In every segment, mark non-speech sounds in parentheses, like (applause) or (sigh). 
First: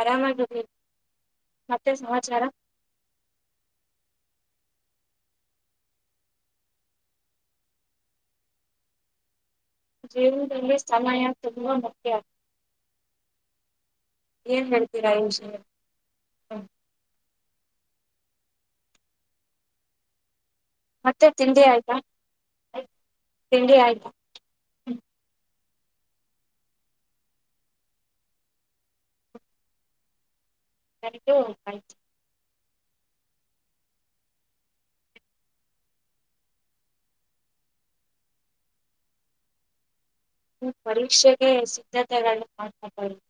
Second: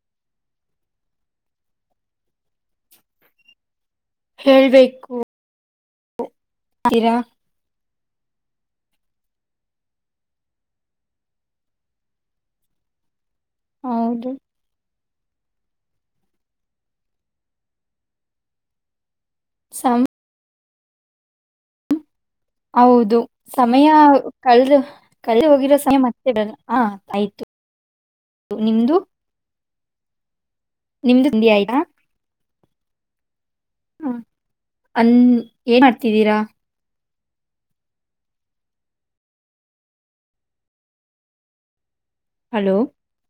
ಆರಾಮಾಗಿ ಮತ್ತೆ ಸಮಾಚಾರ ಹೇಳ್ಬೇಕು (unintelligible) ಜೀವನದಲ್ಲಿ ಸಮಯ ತುಂಬಾ ಮುಖ್ಯ ಹೌದು ಏನ್ ಹೇಳ್ತೀರಾ ಷ ಸಮ್ ಮತ್ತೆ ತಿಂಡಿ ಆಯ್ತಾ ಹೌದು ತಿಂಡಿ ಸಮಯ ಆಯ್ತಾ ಕಳದು ಕಲ್ದು ಹೋಗಿರೋ ಸಮಯ ಮತ್ತೆಲ್ಲ ಹ ಆಯ್ತು ನಿಮ್ದು ನಿಮ್ದು ನಂದು ತಿಂಡಿ ಆಯ್ತಾ ಆಯ್ತು ಹ್ಮ ಅನ್ ಏನ್ ಮಾಡ್ತಿದ್ದೀರಾ ಪರೀಕ್ಷೆಗೆ ಸಿದ್ಧತೆಗ ಹಲೋ (unintelligible)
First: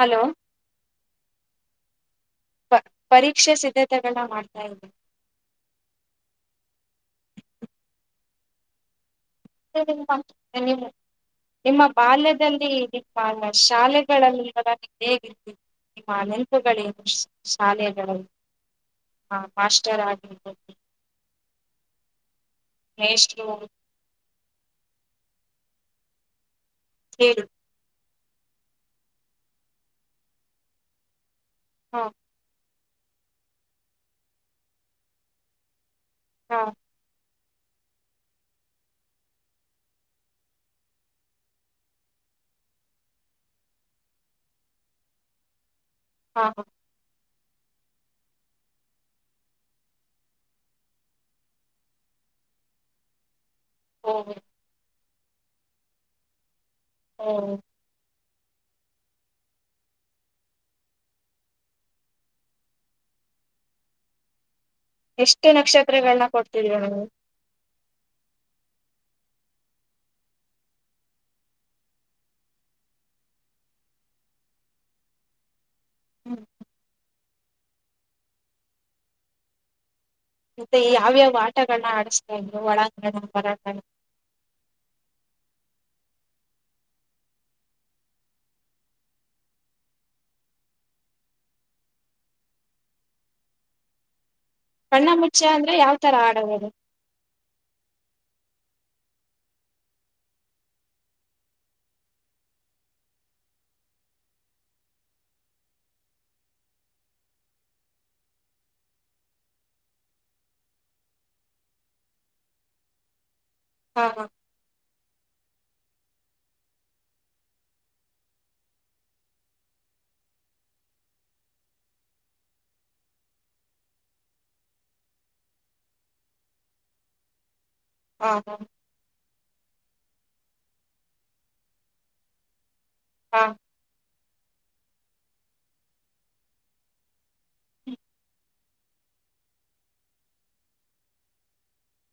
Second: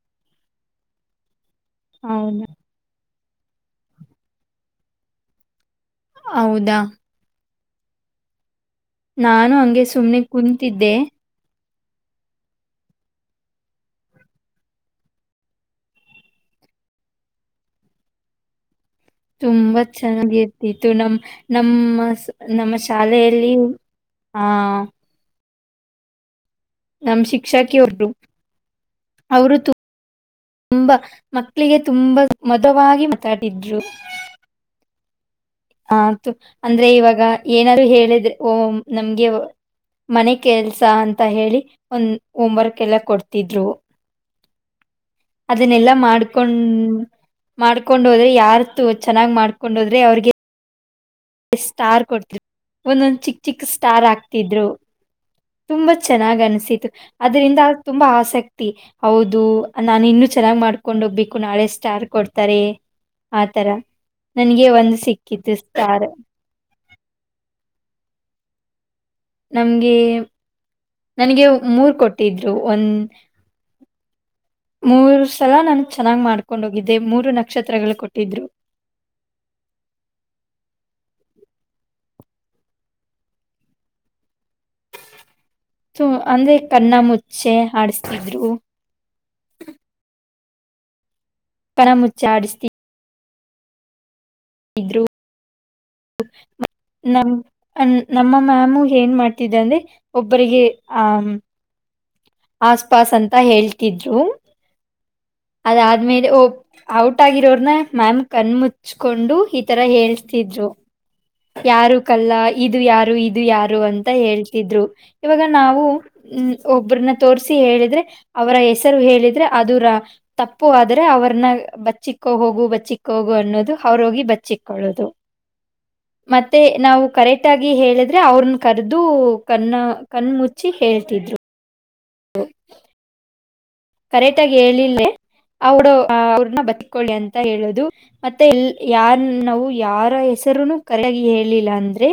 ಹಲೋ ಹೌದು ಪ ಪರೀಕ್ಷೆ ಸಿದ್ಧತೆಗಳನಾ ಮಾಡ್ತಾ ಇದ್ದೆ ಹೌದಾ ನಾನು ಹಂಗೆ ಸುಮ್ನೆ ನಿಮ್ಮ ಕುೂಂತಿದ್ದೆ ನಿಮ್ಮ ಬಾಲ್ಯದಲ್ಲಿ ನಿಮ್ಮ ಶಾಲೆಗಳಲ್ಲಿ ಹೇಗಿರ್ತ್ತುತ್ತು ನಿಮ್ಮ ಅನಂತಗಳೇನು ಶಾ ಶಾಲೆಗಳಲ್ಲಿ ತುಂಬಾ ಮಾಸ್ಟರ್ ಚೆನ್ನಾಗಿರ್ತಿ ಆಗಿರ್ಬೋದು ಇದು ನಮ್ಮ ನಮ್ಮ ಸ ನಮ್ಮ ಶಾಲೆಯಲ್ಲಿ ಮೇಷ್ಟ್ರು ಆ ನಮ್ಮ ಹೇಳಿ ಶಿಕ್ಷಕಿಯವರು ಅವರು ತುಂ ತುಂಬಾ ಮಕ್ಕಳಿಗೆ ಹಾ ತುಂಬಾ ಮದವಾಗಿ ಮಾತಾಡಿದ್ರು ಮಾತು ಹಾ ಅಂದ್ರೆ ಇವಾಗ ಏನಾದರು ಹೇಳಿದ್ರೆ ಓ ನಮ್ಗೆ ಮನೆ ಕೆಲ್ಸ ಅಂತ ಹೇಳಿ ಒಂದ್ ಹೋಮ್ವರ್ಕ್ ಎಲ್ಲ ಕೊಡ್ತಿದ್ರು ಅದನ್ನೆಲ್ಲಾ ಹಾ ಮಾಡ್ಕೊಂಡ ಮಾಡ್ಕೊಂಹೋದ್ರೆ ಯಾರ್ ತು ಚೆನ್ನಾಗ್ ಮಾಡ್ಕೊಂಡು ಹೋದ್ರೆ ಅವ್ರಿಗೆ ಸ್ಟಾರ್ ಕೊ ಕೋಡ್ತಿದ್ರು ಒಂದೊಂದ್ ಚಿಕ್ ಚಿಕ್ ಸ್ಟಾರ್ ಹಾ ಆಕ್ತಿದ್ರು ತುಂಬಾ ಚೆನ್ನಾಗ್ ಅನ್ಸಿತು ಹ್ಮ್ ಅದ್ರಂದ ತುಂಬಾ ಆಸಕ್ತಿ ಹೌದು ನಾನಿನ್ನು ಚೆನ್ನಾಗ್ ಮಾಡ್ಕೊಂಡ್ ಹೋಗ್ಬೇಕು ನಾಳೆ ಸ್ಟಾರ್ ಕೊಡ್ತಾರೆ ಆತರ ನನ್ಗೆ ಒಂದ ಎಷ್ಟು ನಕ್ಷತ್ರಗಳನ್ನ ಕೊಡ್ತಿದೀ (unintelligible) ನಮ್ಗೆ ನನಗೆ ಮೂರ್ ಕೊಟ್ಟಿದ್ರು ಒಂದ ಮೂರು ಸಲ ನಾನು ಚೆನ್ನಾಗ್ ಮಾಡ್ಕೊಂಡ್ ಹೋಗಿದ್ದೆ ಮೂರು ನಕ್ಷತ್ರಗಳು ಕೊಟ್ಟಿದ್ರು ಮತ್ತೆ ಯಾವ್ಯಾವ ಆಟಗಳನ್ನ ಆಡಿಸ್ತಾ ಇದ್ರು ಒಳಾಂಗಣ ಹೊರಾಂಗಣ ಅಂದ್ರೆ ಕನ್ನ ಮುುಚ್ಚೆ ಆಡಿಸತಿದ್ರು ಪರಮುಚ್ಚಾಡಿಸ್ತಿ ಕಣ್ಣ ಮುಚ್ಚ ಅಂದ್ರೆ ಯಾವ್ ತರ ಆಡದು ನಮ ನಮ್ಮ ಮ್ಯಾಮು ಏನ್ ಮಾಡ್ತಿದ್ದ ಅಂದ್ರೆ ಒಬ್ಬರಿಗೆ ಆ ಆಸ್ಪಾಸ್ ಅಂತ ಹೇಳ್ತಿದ್ರು ಆದ್ಮೇಲೆ ಓ ಔಟ್ ಆಗಿರೋರ್ನ ಮ್ಯಾಮ್ ಕಣ್ ಮುಚ್ಕೊಂಡು ಈತರ ಹೇಳ್ತಿದ್ರು. ಯಾರು ಕಲ್ಲ ಇದು ಯಾರು ಇದು ಯಾರು ಹಾ ಅಂತ ಹೇಳ್ತಿದ್ರು ಇವಾಗ ನಾವು ಹ್ಮ್ ಒಬ್ರನ್ನ ತೋರ್ಸಿ ಹೇಳಿದ್ರೆ ಅವರ ಹೆಸರು ಹೇಳಿದ್ರೆ ಅದುರಾ ತಪ್ಪು ಆದ್ರೆ ಅವ್ರನ್ನ ಬಚ್ಚಿಕ್ಕೋ ಹೋಗು ಬಚ್ಚಿಕ್ಕೊ ಹೋಗು ಅನ್ನೋದು ಅವ್ರೋಗಿ ಬಚ್ಚಿಕೊಳ್ಳೋದು. ಮತ್ತೆ ನಾವು ಕರೆಕ್ಟ್ ಆಗಿ ಹೇಳಿದ್ರೆ ಹಾ ಹಾ ಅವ್ರನ್ ಕರ್ ದು ಕಣ್ಣ ಕಣ್ ಮುುಚ್ಚಿ ಹೇಳ್ತಿದ್ರು. ಉ ಹಾ ಕರೆಕ್ಟ್ ಆಗಿ ಹೇಳಿಲ್ಲೇ ಅವರು ಅವ್ರನ್ನ ಬಚಿಕೊಳ್ಳಿ ಅಂತ ಹೇಳೋದು. ಮತ್ತೆಲ್ ಯಾರ್ ನಾವು ಯಾರ ಹೆಸರುನು ಕರಾಗಿ ಹೇಳಿಲ್ಲ ಅಂದ್ರೆ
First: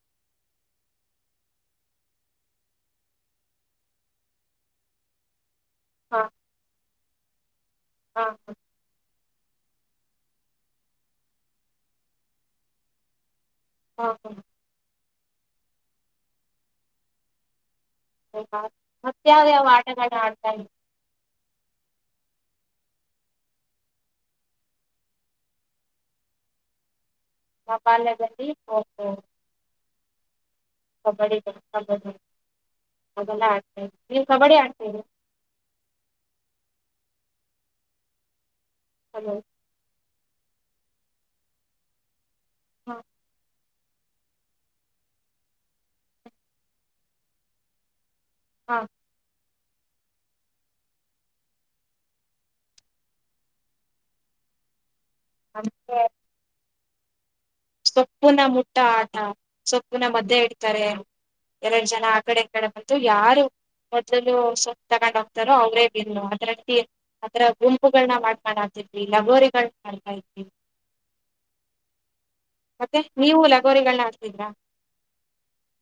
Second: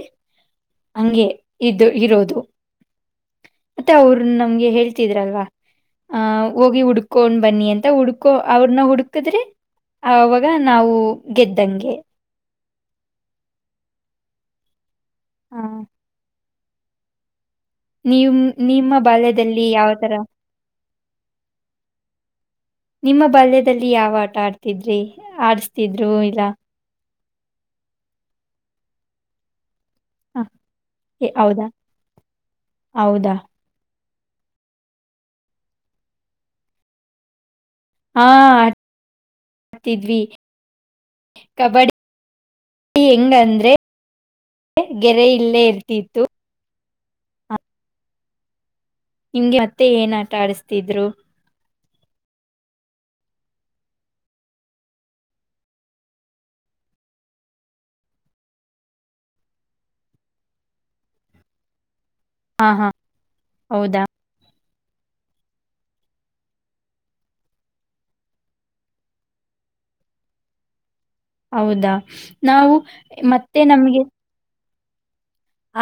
ಹಂಗೆ ಇದ್ ಇರೋದು ಮತ್ತೆ ಅವ್ರು ನಮ್ಗೆ ಹೇಳ್ತಿದ್ರಲ್ವಾ ಆ ಹಾ ಹೋಗಿ ಹುಡ್ಕೊಂಡ್ ಬನ್ನಿ ಅಂತ ಹಾ ಹುಡ್ಕೋ ಅವ್ರನ್ನ ಹುಡು ಕದ್ರೆ ಆವಾಗ ನಾವು ಗೆದ್ದಂಗೆ. ಹಾ ಹಾ ಹ್ಮ್ ನೀವು ಹಾ ನಿಮ್ಮ ಬಾಲ್ಯದಲ್ಲಿ ಮತ್ಯಾವ್ಯಾವ ಯಾವ ತರ ಆಟಗಳನ್ನ ಆಡ್ತಾ ಇದ್ರು ನಿಮ್ಮ ಬಾಲ್ಯದಲ್ಲಿ ಯಾವ ಆಟ ಆಡ್ತಿದ್ರಿ ಆಡ್ಸ್ತಿದ್ರು ಇಲ್ಲ ನಮ್ ಬಾಲ್ಯದಲ್ಲಿ (unintelligible) ಹ್ಮ್ ಕಬಡ್ಡಿ ಕಡ್ (unintelligible) ಹೌದಾ ಅದೆಲ್ಲ ಆಡ್ತ ನೀವು ಕಬಡ್ಡಿ ಆಡ್ತೀರಿ. ಹಾ ಹಲೋ ತಿದ್ವಿ ಕಬಡಿ ಹಾ ಹಂಗಂದ್ರೆ ಗೆರೆ ಇಲ್ಲೇ ಇರ್ತಿತ್ತು. ಆ, ಹಾ ನಿಮ್ಗೆ ಮತ್ತೆ ಏನ್ ಆಟ ಆಡಿಸ್ತಿದ್ರು. (unintelligible) ಸೊಪ್ಪುನ ಮುಟ್ಟ ಆಟ ಸೊಪ್ಪುನ ಮದ್ಯೆ ಇಡ್ತಾರೆ ಎರಡು ಜನ ಆ ಕಡೆ ಹಾ ಮೇಡಂ ಹಾ ಬಂತ ಯಾರು ಹೌದಾ ಮೊದಲು ಸೋಪ್ಪ್ ತಗೊಂಡ್ ಹೋಗ್ತಾರೋ ಅವರೇ ವಿನ್ನು (unintelligible) ಅದರ ಗುಂಪುಗಳನ್ನ ಮಾಡ್ಕೊಂಡ್ ಆಡ್ತಿದ್ವಿ ಲಗೋರಿಗಳ್ ಮಾಡ್ತಾ ಇದ್ವಿ. ಹೌದಾ ನಾವು ಮತ್ತೆ ನಮ್ಗೆ ತಿದ್ರಾ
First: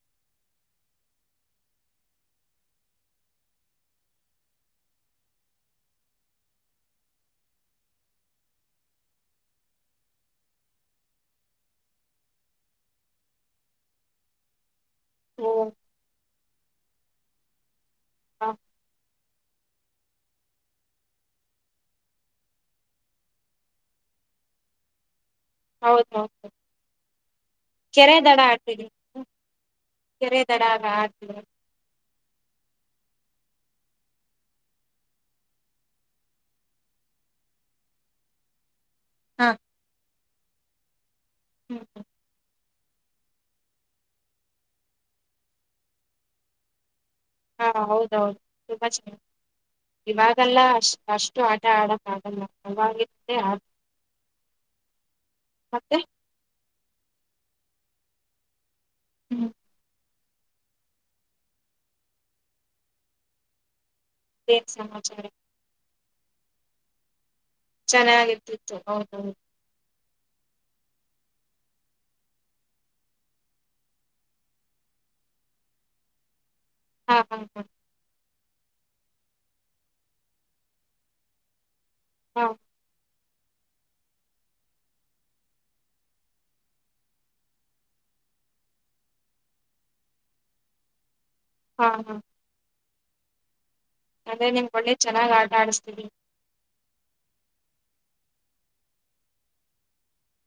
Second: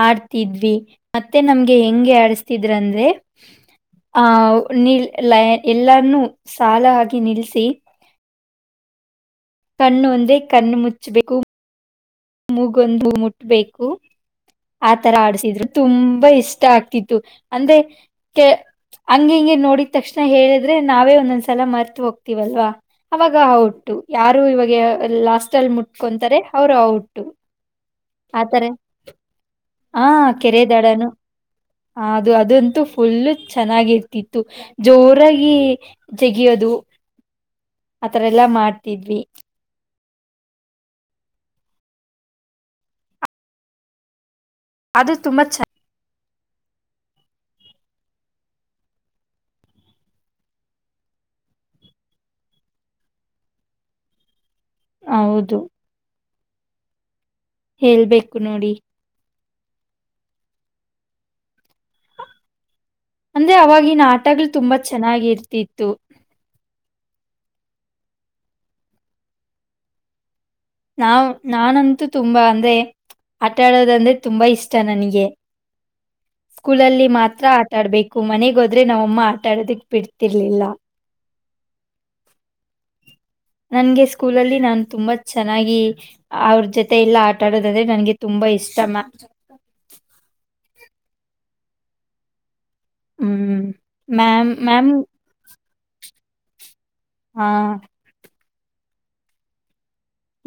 ಆಡ್ತಿದ್ವಿ ಮತ್ತೆ ನಮ್ಗೆ ಹೆಂಗೆ ಆಡ್ಸ್ತಿದ್ರ್ ಅಂದ್ರೆ ಆ ನಿಲ್ ಎಲ್ಲಾರ್ನೂ ಸಾಲಾಗಿ ನಿಲ್ಸಿ. ಕಣ್ಣು ಒಂದ್ರೆ ಕಣ್ಣು ಮುಚ್ಚಬೇಕು. ಮೂಗೊಂದು ಮುಟ್ಬೇಕು ಆತರ ಓ ಆಡ್ಸಿ ದ್ರು ತುಂಬಾ ಇಷ್ಟ ಆಗ್ತಿ ಅಂದ್ರೆ ಕೆ ಹಂಗ್ ಹಿಂಗೆ ನೋಡಿ ತಕ್ಷಣ ಹೇಳಿದ್ರೆ ನಾವೇ ಒಂದೊಂದ್ಸಲ ಮರ್ತ್ ಹೋಗ್ತೀವಲ್ವ. ಅವಾಗ ಔಟ್ಟು ಯಾರು ಇವಾಗ ಲಾಸ್ಟ್ ಅಲ್ಲಿ ಮುಟ್ಕೊಂತಾರೆ ಹೌದೌದು ಅವ್ರು ಔಟ್ ಕೆರೆ ದಡ ಆಡ್ತಾರೆ ಆಡ್ತಿದ್ವಿ ಹ ಕೆರೆ ದಡ ದಡನು ಆಡ್ತಿದ್ವಿ ಅದು ಅದಂತೂ ಫುಲ್ಲು ಚೆನ್ನಾಗಿರ್ತಿತ್ತು ಜೋರಾಗಿ ಜಗಿಯೋದು ಆತರ ಎಲ್ಲಾ ಮಾಡ್ತಿದ್ವಿ. ಹಾ ಹ್ಮ್ ಹ್ಮ್ ಅದು ತುಂಬಾ ಚೆನ್ನ ಹಾ ಹೌದೌದು ತುಂಬಾ ಚೆನ್ನಾಗಿ ಇವಾಗೆಲ್ಲ ಅಷ್ಟ ಅಷ್ಟು ಆಟ ಆಡಕ್ ಆಗಲ್ಲ ಅವ ಹೌದು ಮತ್ತೆ ಹೇಳ್ಬೇಕು ನೋಡಿ ಹ್ಮ್ ಅಂದ್ರೆ ಅವಾಗಿನ ಆಟಗಳು ಏನ್ ತುಂಬಾ ಸಮಾಚಾರ ಚೆನ್ನಾಗಿರ್ತಿತ್ತು ಚೆನ್ನಾಗಿರ್ತಿತ್ತು ಹೌದೌ ನಾವ್ ನಾನಂತೂ ತುಂಬಾ ಅಂದ್ರೆ ಆಟ ಆಡೋದಂದ್ರೆ ತುಂಬಾ ಇಷ್ಟ ನನಗೆ ಸ್ಕೂಲಲ್ಲಿ ಹಾ ಹಾ ಮಾತ್ರ ಹಾ ಆಟಾಡ್ಬೇಕು ಮನೆಗೋದ್ರೆ ನಾವಮ್ಮ ಆಟಾಡದಕ್ ಬಿಡ್ತಿರ್ಲಿಲ್ಲ ಹಾಂ ನನ್ಗೆ ಸ್ಕೂಲಲ್ಲಿ ನಾನು ತುಂಬಾ ಚೆನ್ನಾಗಿ ಅವ್ರ ಜೊತೆ ಎಲ್ಲ ಆಟಾಡೋದಂದ್ರೆ ನನ್ಗೆ ತುಂಬಾ ಇಷ್ಟ ಹಾ ಹಾ ಹ್ಮ್ ಅಂದರೆ ನಿಮಗೆ ಒಳ್ಳೆ ಚೆನ್ನಾಗಿ ಆಟ ಆಡಿಸ್ತೀನವಿ ಹಾ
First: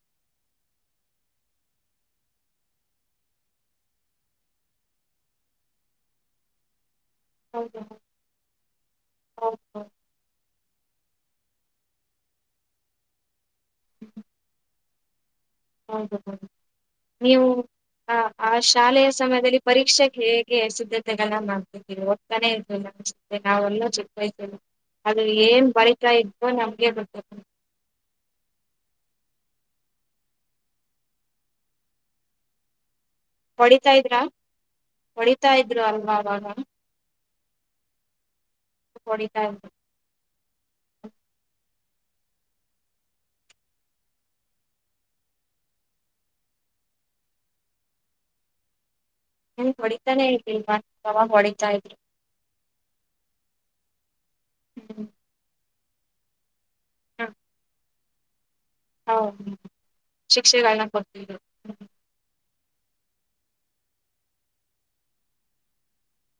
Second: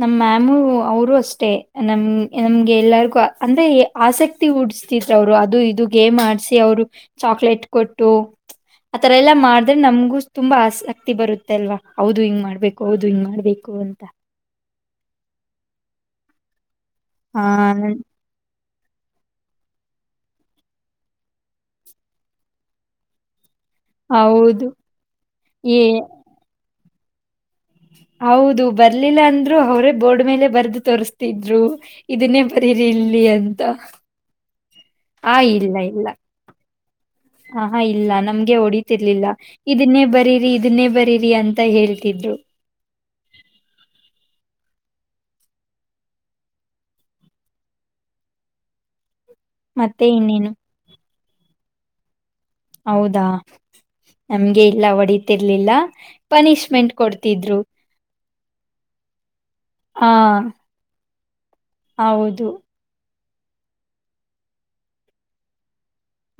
ನಮ್ ಮ್ಯಾಮು ಅವರು ಅಷ್ಟೇ ನಮ್ ನಮ್ಗೆ ಎಲ್ಲಾರ್ಗೂ ಅಂದ್ರೆ ಆಸಕ್ತಿ ಉಡ್ಸ್ತಿತ್ ಅವ್ರು ಅದು ಇದು ಗೇಮ್ ಆಡ್ಸಿ ಅವರು ಚಾಕ್ಲೇಟ್ ಹೌದು ಕೊಟ್ಟು ಆಥರ ಎಲ್ಲಾ ಹೌದು ಮಾಡಿದ್ರೆ ನಮಗು ತುಂಬಾ ಆಸಕ್ತಿ ಬರುತ್ತೆ ಅಲ್ವಾ ಹೌದು ಹಿಂಗ್ ಮಾಡ್ಬೇಕು ಹೌದು ಹಿಂಗ್ ಮಾಡ್ಬೇಕು ಅಂತ ಹೌದು ಹೌದು ಹಾ ನೀವು ನನ್- ಹಾಂ ಆ ಶಾಲೆಯ ಸಮಯದಲ್ಲಿ ಪರೀಕ್ಷೆಗೆ ಹೇಗೆ ಸಿದ್ಧತೆಗಳನ್ನ ಮಾಡ್ತಿದ್ದೀವಿ ಹೋಗ್ತಾನೆ ಇರ್ಲಿಲ್ಲ ಮತ್ತ ನಾವೆಲ್ಲೂ ಚೆಕ್ತೇವೆ ಹೌದು ಅದು ಏನ್ ಏ ಬರಿತಾ ಇದೋ ನಮ್ಗೆ ಗೊತ್ತ ಹೌದು ಬರ್ಲಿಲ್ಲ ಅಂದ್ರು ಅವ್ರೇ ಬೋರ್ಡ್ ಮೇಲೆ ಬರ್ದು ತೋರ್ಸ್ತಿದ್ರು ಇದನ್ನೇ ಬರೀರಿ ಇಲ್ಲಿ ಅ ಒಡಿತಾ ಇದ್ರಾ ಒಡಿತಾ ಇದ್ರು ಅಲ್ವಾವಾಗ ಹ ಹಾ ಇಲ್ಲ ನಮ್ಗೆ ಹೊಡತಿರ್ಲಿಲ್ಲ ಇದ್ರು ಇದನ್ನೇ ಬರೀರಿ ಇದನ್ನೇ ಬರಿ ರಿ ಅಂತ ಹೇಳ್ತಿದ್ರು ಹ ಮತ್ತೆ ಹೊಡಿತಾನೆ ಐ ಇನ್ನೇನು ಇವ ಅವಾವಾಗ ಹೊಡಿತಾ ಇದ್ರಿ ಹೌದಾ ನಮ್ಗೆ ಇಲ್ಲ ಹ್ಮ್. ಹೊಡತಿರ್ಲಿಲ್ಲ ಪನಿಷ್ಮೆಂಟ್ ಕೊಡ್ತಿದ್ರು ಹೌ ಆ ಶಿಕ್ಷೆಗಳನ್ನ ಕೊಡ್ತಿದ್ದವಿ ಹೌದು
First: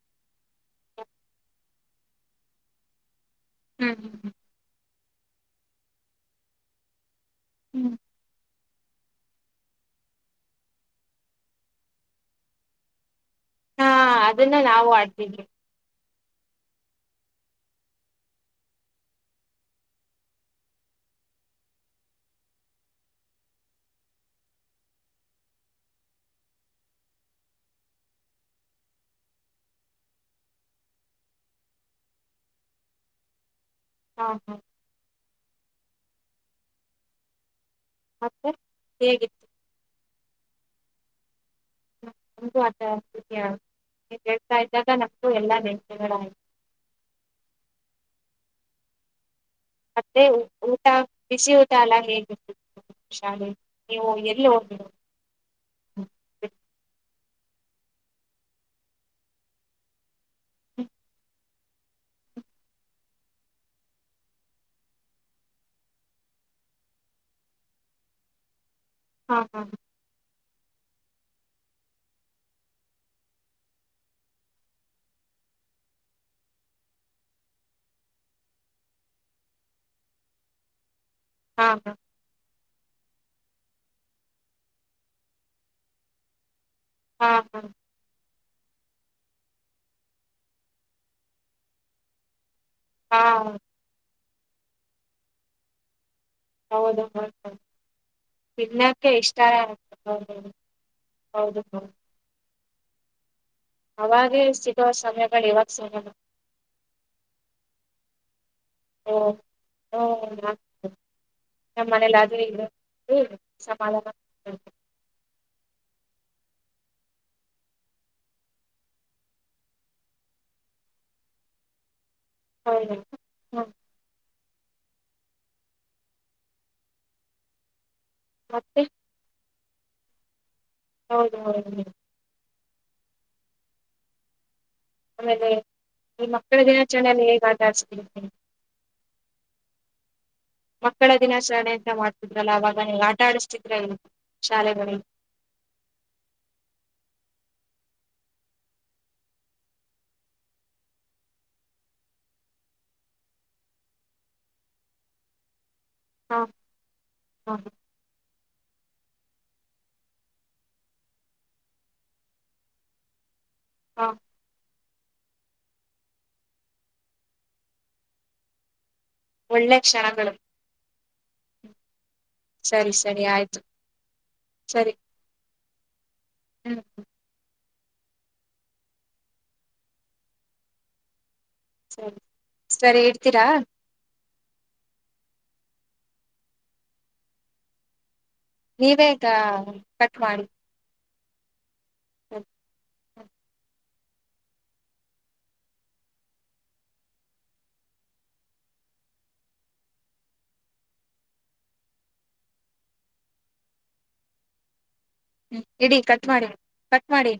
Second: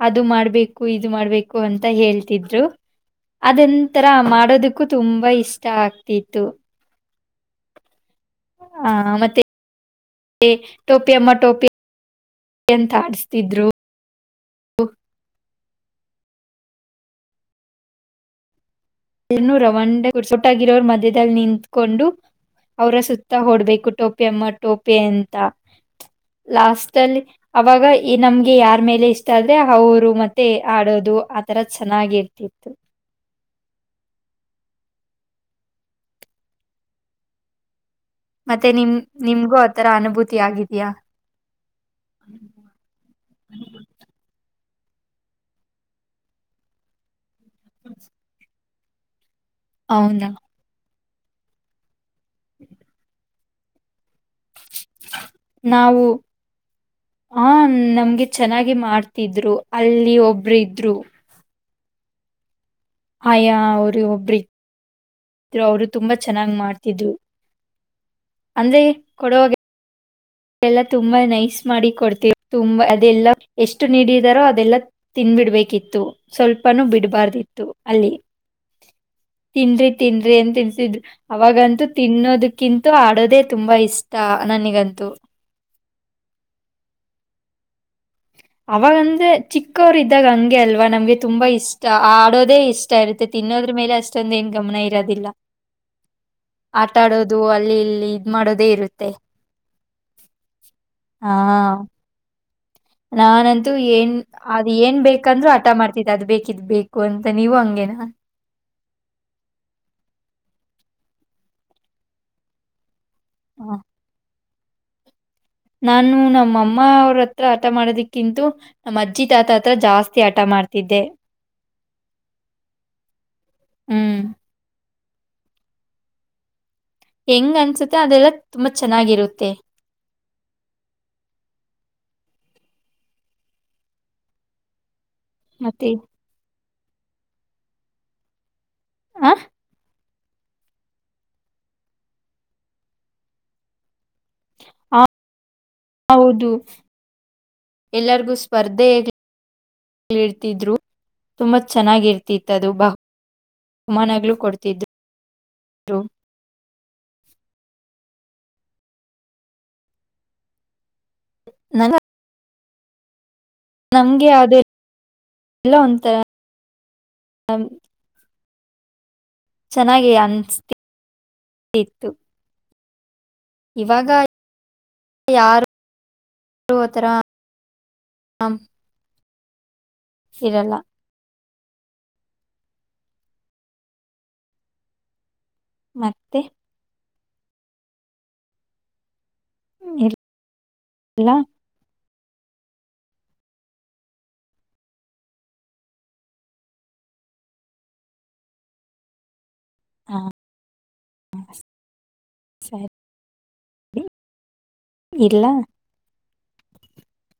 ಅದು ಮಾಡ್ಬೇಕು ಇದು ಮಾಡ್ಬೇಕು ಅಂತ ಹೇಳ್ತಿದ್ರು ಹ್ಮ್ ಅದಂತರ ಹ್ಮ್ ಮಾಡೋದಕ್ ತುಂಬಾ ಇಷ್ಟ ಆಗ್ತಿತ್ತು ಹ್ಮ್ ಹಾ ಮತ್ತೆ ಟೋಪಿ ಅಮ್ಮ ಟೋಪಿ ಎಂತ ಆಡ್ಸತಿದ್ರು ಹಾ ಅದನ್ನ ನಾವು ಆಡ್ತಿದ್ವಿ ರವಂಡ ಸೋಟಾಗಿರೋರು ಮಧ್ಯದಲ್ಲಿ ನಿಂತ್ಕೊಂಡು ಅವ್ರ ಸುತ್ತ ಹೊಡ್ಬೇಕು ಟೋಪಿ ಅಮ್ಮ ಟೋಪಿ ಅಂತ ಲಾಸ್ಟ್ ಅಲ್ಲಿ ಅವಾಗ ಈ ನಮ್ಗೆ ಯಾರ ಮೇಲೆ ಇಷ್ಟ ಆದ್ರೆ ಅವರು ಮತ್ತೆ ಆಡೋದು ಆತರ ಚೆನ್ನಾಗಿರ್ತಿತ್ತು ಹಾಂ ಹಾಂ ಮತ್ತೆ ನಿಮ್ ಹೇಗಿತ್ತು ನಿನ್ಗೂ ಆತರ ಅನುಭೂತಿ ಆಗಿದ್ಯಾ. (unintelligible) ಹೇಳ್ತಾ ಇದ್ದಾಗ ನನ್ಗು ಎಲ್ಲಾ (unintelligible) ಹ್ಮ ಮತ್ತೆ ಊಟ ಬಿಸಿ ಊಟ ಎಲ್ಲಾ ಹೇಗಿರ್ತತ್ ಶಾಲೇಲಿ ನೀವು ಎಲ್ಲಿ ಹೋಗ್ಬೇಕ್ ನಾವು ಹಾ ನಮ್ಗೆ ಚೆನ್ನಾಗಿ ಮಾಡ್ತಿದ್ರು ಅಲ್ಲಿ ಒಬ್ಬ್ರು ಇದ್ರು. ಆಯಾ ಅವ್ರ ಒಬ್ಬ್ರಿ ದ್ರು ಅವ್ರು ತುಂಬಾ ಚೆನ್ನಾಗ್ ಮಾಡ್ತಿದ್ರು ಅಂದ್ರೆ ಹಾ ಕೊಡುವಾಗ ಹಾ. ಎಲ್ಲ ತುಂಬಾ ನೈಸ್ ಮಾಡಿ ಕೊಡ್ತೀ ತುಂಬಾ ಅದೆಲ್ಲ ಎಷ್ಟು ನೀಡಿದಾರೋ ಅದೆಲ್ಲ ತಿನ್ಬಿಡ್ಬೇಕಿತ್ತು ಸ್ವಲ್ಪನೂ ಬಿಡ್ಬಾರ್ದಿತ್ತು ಅಲ್ಲಿ. ತಿನ್ರಿ ತಿನ್ರೀ ಅಂತ ತಿನ್ಸಿದ್ರು. ಹಾ ಅವಾಗಂತೂ ಹಾ ತಿನ್ನೋದಕ್ಕಿಂತೂ ಆಡೋದೇ ತುಂಬಾ ಇಷ್ಟ ನನಿಗಂತು. ಹಾ ಹಾ. ಅವಾಗಂದ್ರೆ ಚಿಕ್ಕವರು ಇದ್ದಾಗ ಹಂಗೆ ಅಲ್ವಾ ನಮ್ಗೆ ತುಂಬಾ ಇಷ್ಟ ಆಡೋದೇ ಇಷ್ ಇಷ್ಟ ಹಾ ಇರುತ್ತೆ ತಿನ್ನೋದ್ರ ಮೇಲೆ ಅಷ್ಟೊಂದು ಏನ್ ಗಮನ ಇರದಿಲ್ಲ. ಆಟ ಹೌದು ಆಡೋದು ಹೌದು ಅಲ್ಲಿ ಇಲ್ಲಿ ಇದ್ಮಾಡೋದೇ ಇರುತ್ತೆ. ತಿನ್ನಕ್ಕೆ ಇಷ್ಟ ಆಗುತ್ತೆ. ಹೌದು ಹಾ. ಹೌದು ಹೌದು ನಾನಂತೂ ಏನ್ ಅವಾಗೆ ಅದ್ ಸಿಗೋ ಏನ್ ಸಮಯಗಳು ಬೇಕಂದ್ರು ಹಟ ಇವಾಗ ಸಿಗಲ್ಲ ಮಾಡ್ತಿದ್ದೆ ಅದ್ಬೇಕ್ ಕಿದ್ ಬೇಕು ಅಂತ ನೀವು ಹಂಗೇನಾ. ಓ (unintelligible) ನಮ್ಮನೇಲಿ ಅದು ಇಲ್ಲ. ಹ್ಮಂ ಹ. ಸಮಾಧಾನ (unintelligible) ನಾನು ನಮ್ಮಮ್ಮ ಅವ್ರ ಹತ್ರ ಹಟ ಮಾಡೋದಿಕ್ಕಿಂತೂ ನಮ್ಮ ಅಜ್ಜಿ ತಾತ ಹತ್ರ ಜಾಸ್ತಿ ಹಟ ಮಾಡ್ತಿದ್ದೆ. ಹೌದಾ ಹಾ. ಹ್ಮ್. ಹೆಂಗ್ ಅನ್ಸುತ್ತೆ ಅದೆಲ್ಲ ತುಂಬಾ ಮತ್ತೆ ಚೆನ್ನಾಗಿರುತ್ತೆ. ಹೌದು ಹೌದು ಹೌ ಆಮೇಲೆ ಮತ್ತೆ ಈ ಮಕ್ಕಳ ದಿನಾಚರಣೆೆಯಲ್ಲಿ ಹೇಗೆ ಆಟ ಆಡಿಸ್ತೀರಿ. ಆ. ಮಕ್ಕಳ ದಿನಾಚರಣೆ ಅಂತ ಮಾಡ್ತಿದ್ರಲ್ಲ ಅವಾಗ ನೀವ ಆಟ ಆಡಸ್ತಿದ್ರ ಇಲ್ಲ ಶಾಲೆನಲ್ಲಿ. ಹೌದು ಎಲ್ಲಾರಿಗೂ ಸ್ಪರ್ಧೆೆಗೆ ಇರ್ತಿದ್ರು ತುಂಬಾ ಚೆನ್ನಾಗಿ ಇರ್ತಿತ್ತದು ಬ ಮಾನಗ್ಲೂ ಕೊಡ್ತಿದ್ದು. ಹಾಂ ಹಾ ಹಾ. ನಂಗ ಹಾ ನಮ್ಗೆ ಯಾವ್ದೆ ಇಲ್ಲ ಅಂತೆ. ಒಳ್ಳೆ ಚೆನ್ನಾಗಿ ಕ್ಷಣಗಳು. ಅನ್ಸ್ತಿ ಇತ್ತು. ಸರಿ ಸರಿ ಆಯ್ ಇವಾಗ ಯಾರು ಹ್ಮ್ ಆತರ ಹಂ ಇರಲ್ಲ. ಸರಿ, ಸರಿ ಇಡ್ತೀರಾ. ಮತ್ತೆ. ನೀವೇಗ ಕಟ್ ಮಾಡಿ ಇಲ್ಲ ಹ ಹಾಂ ಹಾ ಸರಿಡಿ ಇಲ್ಲ ಇಡೀ ಕಟ್ ಮಾಡಿ ಕಟ್ ಮಾಡಿ